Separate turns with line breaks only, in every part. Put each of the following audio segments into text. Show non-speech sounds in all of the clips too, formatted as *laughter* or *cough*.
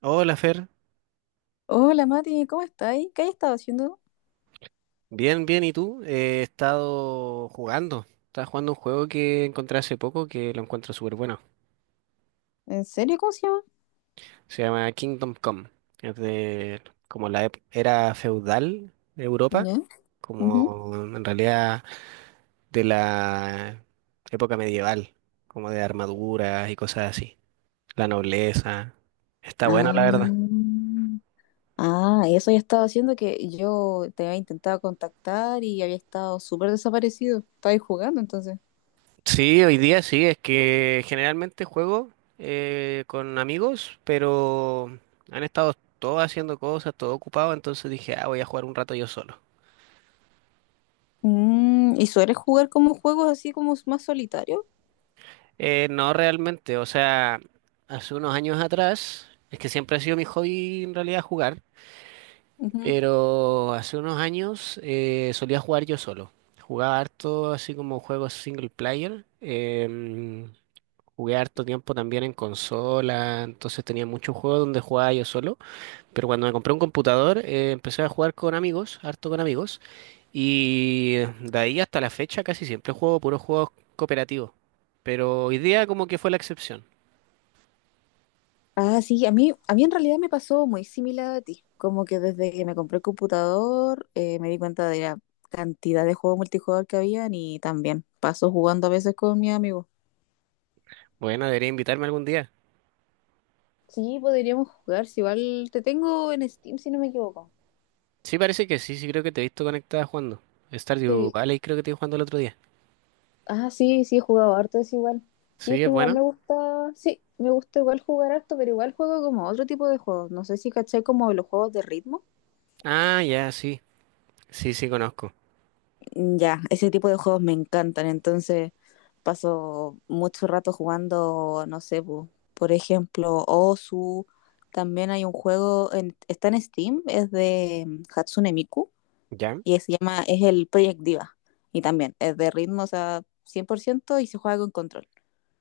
Hola Fer,
Hola Mati, ¿cómo estáis? ¿Qué has estado haciendo?
bien, bien, ¿y tú? He estado jugando, estaba jugando un juego que encontré hace poco que lo encuentro súper bueno,
¿En serio? ¿Cómo se llama?
se llama Kingdom Come, es de como la era feudal de Europa,
¿Ya? Ujú.
como en realidad de la época medieval, como de armaduras y cosas así, la nobleza, está bueno la verdad.
Ah, y eso ya estaba haciendo que yo te había intentado contactar y había estado súper desaparecido. Estabais jugando entonces.
Sí, hoy día sí, es que generalmente juego con amigos, pero han estado todos haciendo cosas, todo ocupado, entonces dije, ah, voy a jugar un rato yo solo.
¿Y sueles jugar como juegos así como más solitarios?
No realmente, o sea, hace unos años atrás, es que siempre ha sido mi hobby en realidad jugar,
Ujú.
pero hace unos años solía jugar yo solo. Jugaba harto así como juegos single player, jugué harto tiempo también en consola, entonces tenía muchos juegos donde jugaba yo solo. Pero cuando me compré un computador, empecé a jugar con amigos, harto con amigos, y de ahí hasta la fecha casi siempre juego puros juegos cooperativos. Pero hoy día como que fue la excepción.
Ah, sí, a mí en realidad me pasó muy similar a ti. Como que desde que me compré el computador me di cuenta de la cantidad de juegos multijugador que habían y también paso jugando a veces con mi amigo.
Bueno, debería invitarme algún día.
Sí, podríamos jugar, si igual te tengo en Steam, si no me equivoco.
Sí, parece que sí, sí creo que te he visto conectada jugando. Stardew
Sí.
Valley creo que te vi jugando el otro día.
Ah, sí, sí, he jugado harto, es igual. Sí, es
Sí,
que
es
igual me
bueno.
gusta, sí, me gusta igual jugar harto, pero igual juego como otro tipo de juegos. No sé si caché como los juegos de ritmo.
Ah, ya, sí. Sí, sí, conozco.
Mm, ya, ese tipo de juegos me encantan, entonces paso mucho rato jugando, no sé, po, por ejemplo, Osu. También hay un juego, está en Steam, es de Hatsune Miku
¿Ya?
y se llama, es el Project Diva. Y también es de ritmos a 100% y se juega con control.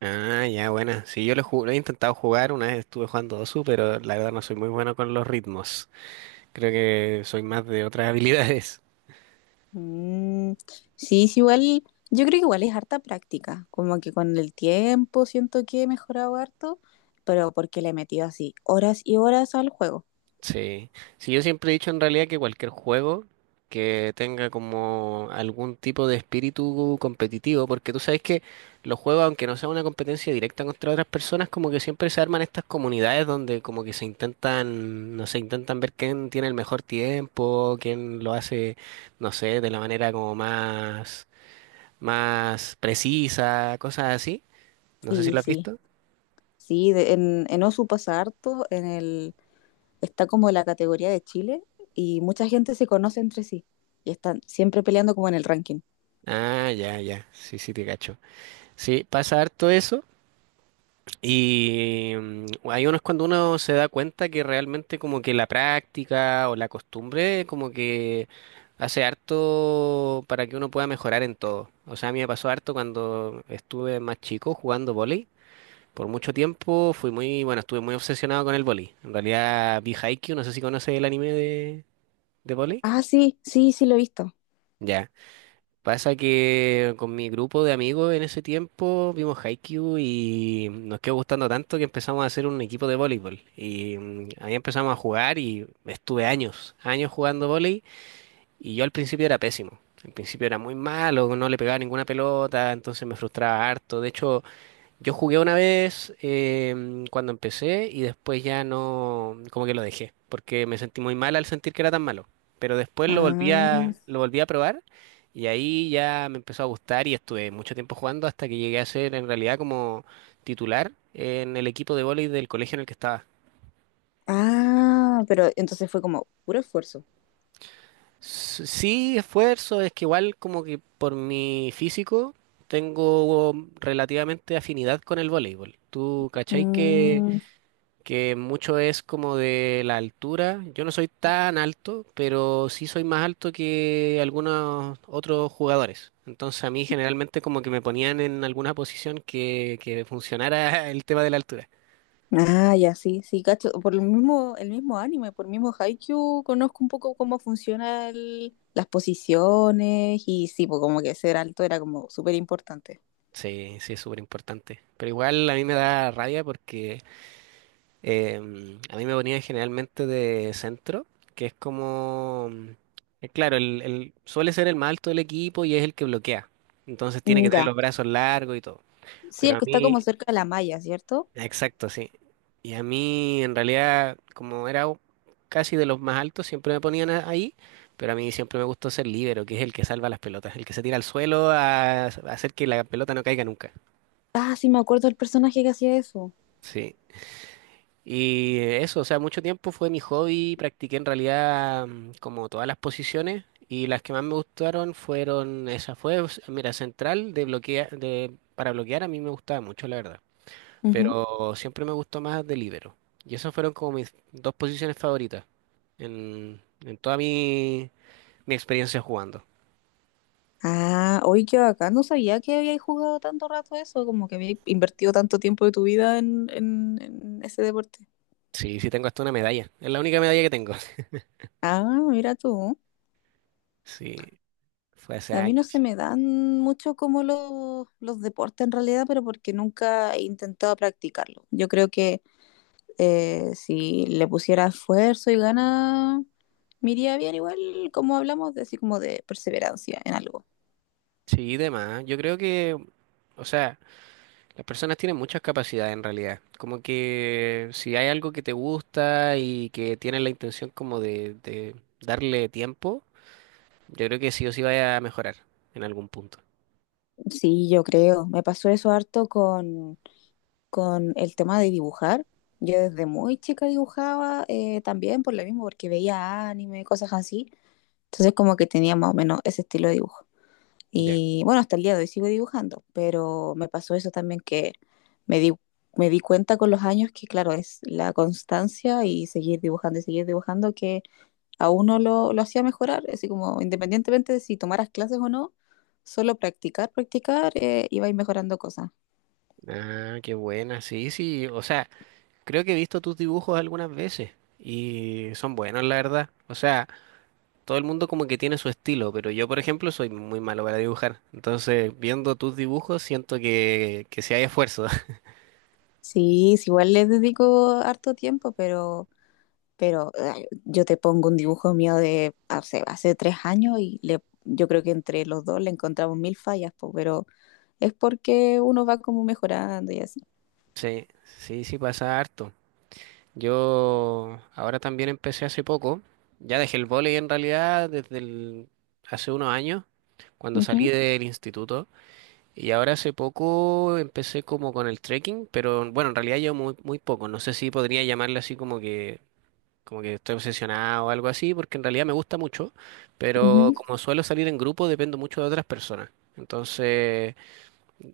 Ah, ya, buena. Sí, lo he intentado jugar, una vez estuve jugando Dosu, pero la verdad no soy muy bueno con los ritmos. Creo que soy más de otras *laughs* habilidades.
Mm, sí, sí, igual, yo creo que igual es harta práctica, como que con el tiempo siento que he mejorado harto, pero porque le he metido así horas y horas al juego.
Sí, sí, yo siempre he dicho en realidad que cualquier juego que tenga como algún tipo de espíritu competitivo, porque tú sabes que los juegos, aunque no sea una competencia directa contra otras personas, como que siempre se arman estas comunidades donde como que se intentan, no sé, intentan ver quién tiene el mejor tiempo, quién lo hace, no sé, de la manera como más, más precisa, cosas así. No sé si
Sí,
lo has
sí,
visto.
sí, en Osu pasa harto, está como la categoría de Chile y mucha gente se conoce entre sí y están siempre peleando como en el ranking.
Ah, ya, ya, sí, sí, te cacho. Sí, pasa harto eso. Y hay unos cuando uno se da cuenta que realmente como que la práctica o la costumbre como que hace harto para que uno pueda mejorar en todo. O sea, a mí me pasó harto cuando estuve más chico jugando vóley. Por mucho tiempo fui muy, bueno, estuve muy obsesionado con el vóley. En realidad vi Haikyuu, no sé si conoces el anime de vóley.
Ah, sí, sí, sí lo he visto.
Ya. Pasa que con mi grupo de amigos en ese tiempo vimos Haikyuu y nos quedó gustando tanto que empezamos a hacer un equipo de voleibol. Y ahí empezamos a jugar y estuve años, años jugando voleibol y yo al principio era pésimo. Al principio era muy malo, no le pegaba ninguna pelota, entonces me frustraba harto. De hecho, yo jugué una vez cuando empecé y después ya no, como que lo dejé, porque me sentí muy mal al sentir que era tan malo. Pero después
Ah.
lo volví a probar y ahí ya me empezó a gustar y estuve mucho tiempo jugando hasta que llegué a ser en realidad como titular en el equipo de vóley del colegio en el que estaba.
Ah, pero entonces fue como puro esfuerzo.
Sí, esfuerzo, es que igual como que por mi físico tengo relativamente afinidad con el voleibol. ¿Tú cachai que
Mm,
que mucho es como de la altura? Yo no soy tan alto, pero sí soy más alto que algunos otros jugadores. Entonces a mí generalmente como que me ponían en alguna posición que funcionara *laughs* el tema de la altura.
ah, ya, sí, sí, cacho. Por el mismo anime, por el mismo Haikyuu, conozco un poco cómo funcionan las posiciones y sí, pues como que ser alto era como súper importante.
Sí, sí, es súper importante. Pero igual a mí me da rabia porque a mí me ponían generalmente de centro, que es como, claro, suele ser el más alto del equipo y es el que bloquea. Entonces tiene
Mm,
que tener
ya.
los brazos largos y todo.
Sí,
Pero
el
a
que está como
mí,
cerca de la malla, ¿cierto?
exacto, sí. Y a mí, en realidad, como era casi de los más altos, siempre me ponían ahí, pero a mí siempre me gustó ser líbero, que es el que salva las pelotas, el que se tira al suelo a hacer que la pelota no caiga nunca.
Ah, sí, me acuerdo del personaje que hacía eso.
Sí. Y eso, o sea, mucho tiempo fue mi hobby, practiqué en realidad como todas las posiciones y las que más me gustaron fueron, esa fue, mira, central de bloquea, de, para bloquear a mí me gustaba mucho, la verdad.
Ujú.
Pero siempre me gustó más de. Y esas fueron como mis dos posiciones favoritas en toda mi, mi experiencia jugando.
Ah, hoy que acá no sabía que habías jugado tanto rato eso, como que habías invertido tanto tiempo de tu vida en ese deporte.
Sí, sí tengo hasta una medalla. Es la única medalla que tengo. *laughs*
Ah, mira tú.
Sí, fue hace
A mí no se
años.
me dan mucho como los deportes en realidad, pero porque nunca he intentado practicarlo. Yo creo que si le pusiera esfuerzo y ganas, me iría bien igual como hablamos de así como de perseverancia en algo.
Sí, demás. Yo creo que, o sea, las personas tienen muchas capacidades en realidad. Como que si hay algo que te gusta y que tienes la intención como de darle tiempo, yo creo que sí o sí vaya a mejorar en algún punto.
Sí, yo creo. Me pasó eso harto con el tema de dibujar. Yo desde muy chica dibujaba también por lo mismo, porque veía anime, cosas así. Entonces como que tenía más o menos ese estilo de dibujo.
Ya.
Y bueno, hasta el día de hoy sigo dibujando, pero me pasó eso también que me di, me di cuenta con los años que, claro, es la constancia y seguir dibujando que a uno lo hacía mejorar, así como independientemente de si tomaras clases o no, solo practicar, practicar, iba a ir mejorando cosas.
Ah, qué buena. Sí, sí. O sea, creo que he visto tus dibujos algunas veces y son buenos, la verdad. O sea, todo el mundo como que tiene su estilo, pero yo, por ejemplo, soy muy malo para dibujar. Entonces, viendo tus dibujos, siento que sí hay esfuerzo. *laughs*
Sí, sí, igual les dedico harto tiempo, pero ay, yo te pongo un dibujo mío de hace 3 años y le, yo creo que entre los dos le encontramos mil fallas, po, pero es porque uno va como mejorando y así.
Sí, sí, sí pasa harto. Yo ahora también empecé hace poco. Ya dejé el vóley en realidad hace unos años, cuando salí
Ujú.
del instituto. Y ahora hace poco empecé como con el trekking, pero bueno, en realidad yo muy, muy poco. No sé si podría llamarle así como que estoy obsesionado o algo así, porque en realidad me gusta mucho, pero
Ujú.
como suelo salir en grupo, dependo mucho de otras personas. Entonces,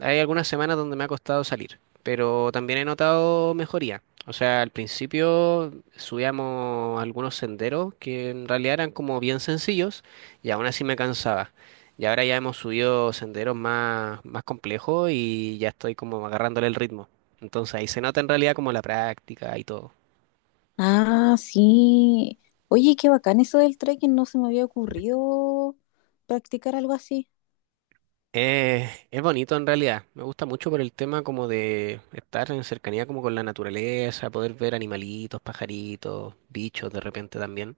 hay algunas semanas donde me ha costado salir, pero también he notado mejoría. O sea, al principio subíamos algunos senderos que en realidad eran como bien sencillos y aún así me cansaba. Y ahora ya hemos subido senderos más, más complejos y ya estoy como agarrándole el ritmo. Entonces ahí se nota en realidad como la práctica y todo.
Ah, sí. Oye, qué bacán eso del trekking, no se me había ocurrido practicar algo así.
Es bonito en realidad. Me gusta mucho por el tema como de estar en cercanía como con la naturaleza, poder ver animalitos, pajaritos, bichos de repente también.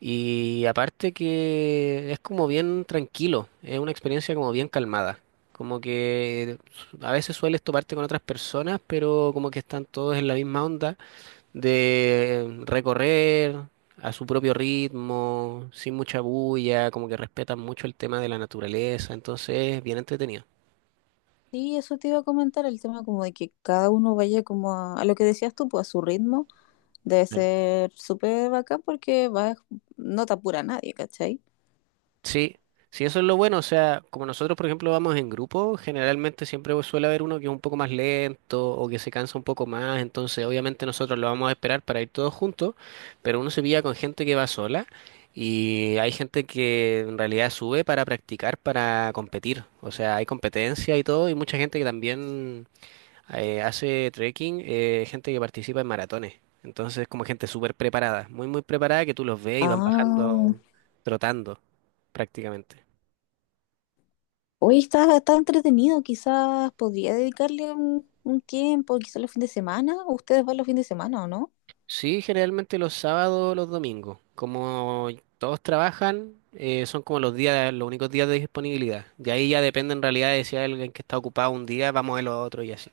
Y aparte que es como bien tranquilo, es una experiencia como bien calmada. Como que a veces sueles toparte con otras personas, pero como que están todos en la misma onda de recorrer a su propio ritmo, sin mucha bulla, como que respetan mucho el tema de la naturaleza, entonces es bien entretenido.
Sí, eso te iba a comentar, el tema como de que cada uno vaya como a lo que decías tú, pues a su ritmo, debe
Claro.
ser súper bacán porque vas, no te apura nadie, ¿cachai?
Sí, sí, eso es lo bueno. O sea, como nosotros, por ejemplo, vamos en grupo, generalmente siempre suele haber uno que es un poco más lento o que se cansa un poco más. Entonces, obviamente, nosotros lo vamos a esperar para ir todos juntos, pero uno se pilla con gente que va sola y hay gente que en realidad sube para practicar, para competir. O sea, hay competencia y todo, y mucha gente que también hace trekking gente que participa en maratones. Entonces, como gente súper preparada, muy, muy preparada, que tú los ves y van
Ah,
bajando trotando prácticamente.
hoy está, está entretenido, quizás podría dedicarle un tiempo, quizás los fines de semana, ustedes van los fines de semana, ¿o no?
Sí, generalmente los sábados o los domingos. Como todos trabajan, son como los días, los únicos días de disponibilidad. De ahí ya depende en realidad de si hay alguien que está ocupado un día, vamos el otro y así.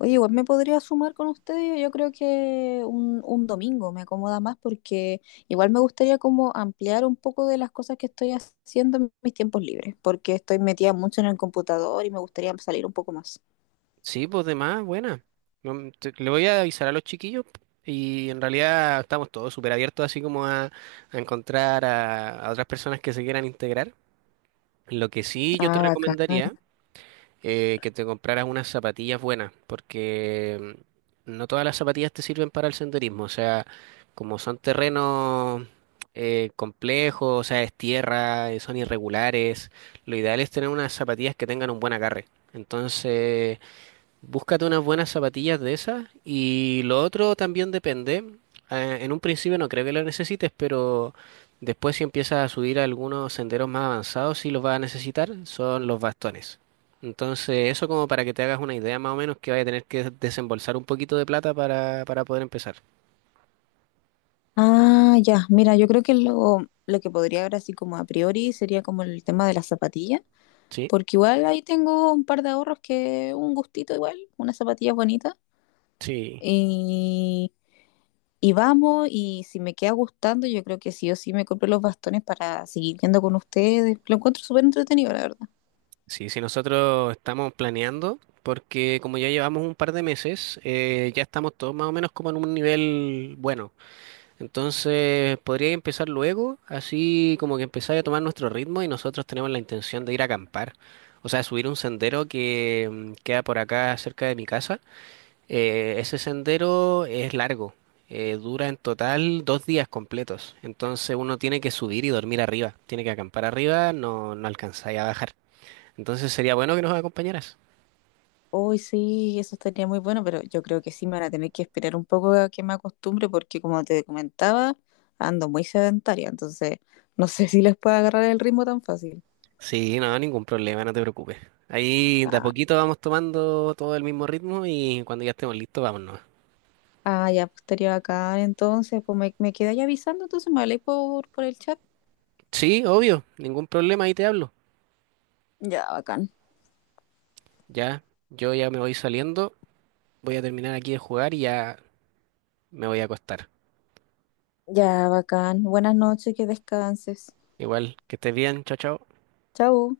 Oye, igual me podría sumar con ustedes, yo creo que un domingo me acomoda más porque igual me gustaría como ampliar un poco de las cosas que estoy haciendo en mis tiempos libres, porque estoy metida mucho en el computador y me gustaría salir un poco más.
Sí, pues de más, buena. No, le voy a avisar a los chiquillos y en realidad estamos todos súper abiertos así como a encontrar a otras personas que se quieran integrar. Lo que sí yo te
Ah, bacán.
recomendaría que te compraras unas zapatillas buenas porque no todas las zapatillas te sirven para el senderismo. O sea, como son terrenos complejos, o sea, es tierra, son irregulares, lo ideal es tener unas zapatillas que tengan un buen agarre. Entonces... Búscate unas buenas zapatillas de esas y lo otro también depende. En un principio no creo que lo necesites, pero después si empiezas a subir a algunos senderos más avanzados, sí los vas a necesitar, son los bastones. Entonces, eso como para que te hagas una idea más o menos que vaya a tener que desembolsar un poquito de plata para poder empezar.
Ah, ya, mira, yo creo que lo que podría ver así como a priori sería como el tema de las zapatillas,
Sí,
porque igual ahí tengo un par de ahorros que un gustito igual, unas zapatillas bonitas.
sí,
y Y vamos, y si me queda gustando, yo creo que sí o sí me compré los bastones para seguir viendo con ustedes. Lo encuentro súper entretenido, la verdad.
sí, nosotros estamos planeando, porque como ya llevamos un par de meses, ya estamos todos más o menos como en un nivel bueno. Entonces, podría empezar luego, así como que empezar a tomar nuestro ritmo y nosotros tenemos la intención de ir a acampar. O sea, subir un sendero que queda por acá cerca de mi casa. Ese sendero es largo, dura en total 2 días completos. Entonces uno tiene que subir y dormir arriba, tiene que acampar arriba, no, no alcanzáis a bajar. Entonces sería bueno que nos acompañaras.
Hoy sí, eso estaría muy bueno, pero yo creo que sí me van a tener que esperar un poco a que me acostumbre, porque como te comentaba, ando muy sedentaria, entonces no sé *laughs* si les puedo agarrar el ritmo tan fácil.
Sí, no, ningún problema, no te preocupes. Ahí de a
Ah,
poquito vamos tomando todo el mismo ritmo y cuando ya estemos listos, vámonos.
ya, pues estaría bacán, entonces, pues me quedáis avisando, entonces me habléis por el chat.
Sí, obvio, ningún problema, ahí te hablo.
Ya, bacán.
Ya, yo ya me voy saliendo, voy a terminar aquí de jugar y ya me voy a acostar.
Ya, bacán. Buenas noches, que descanses.
Igual, que estés bien, chao, chao.
Chao.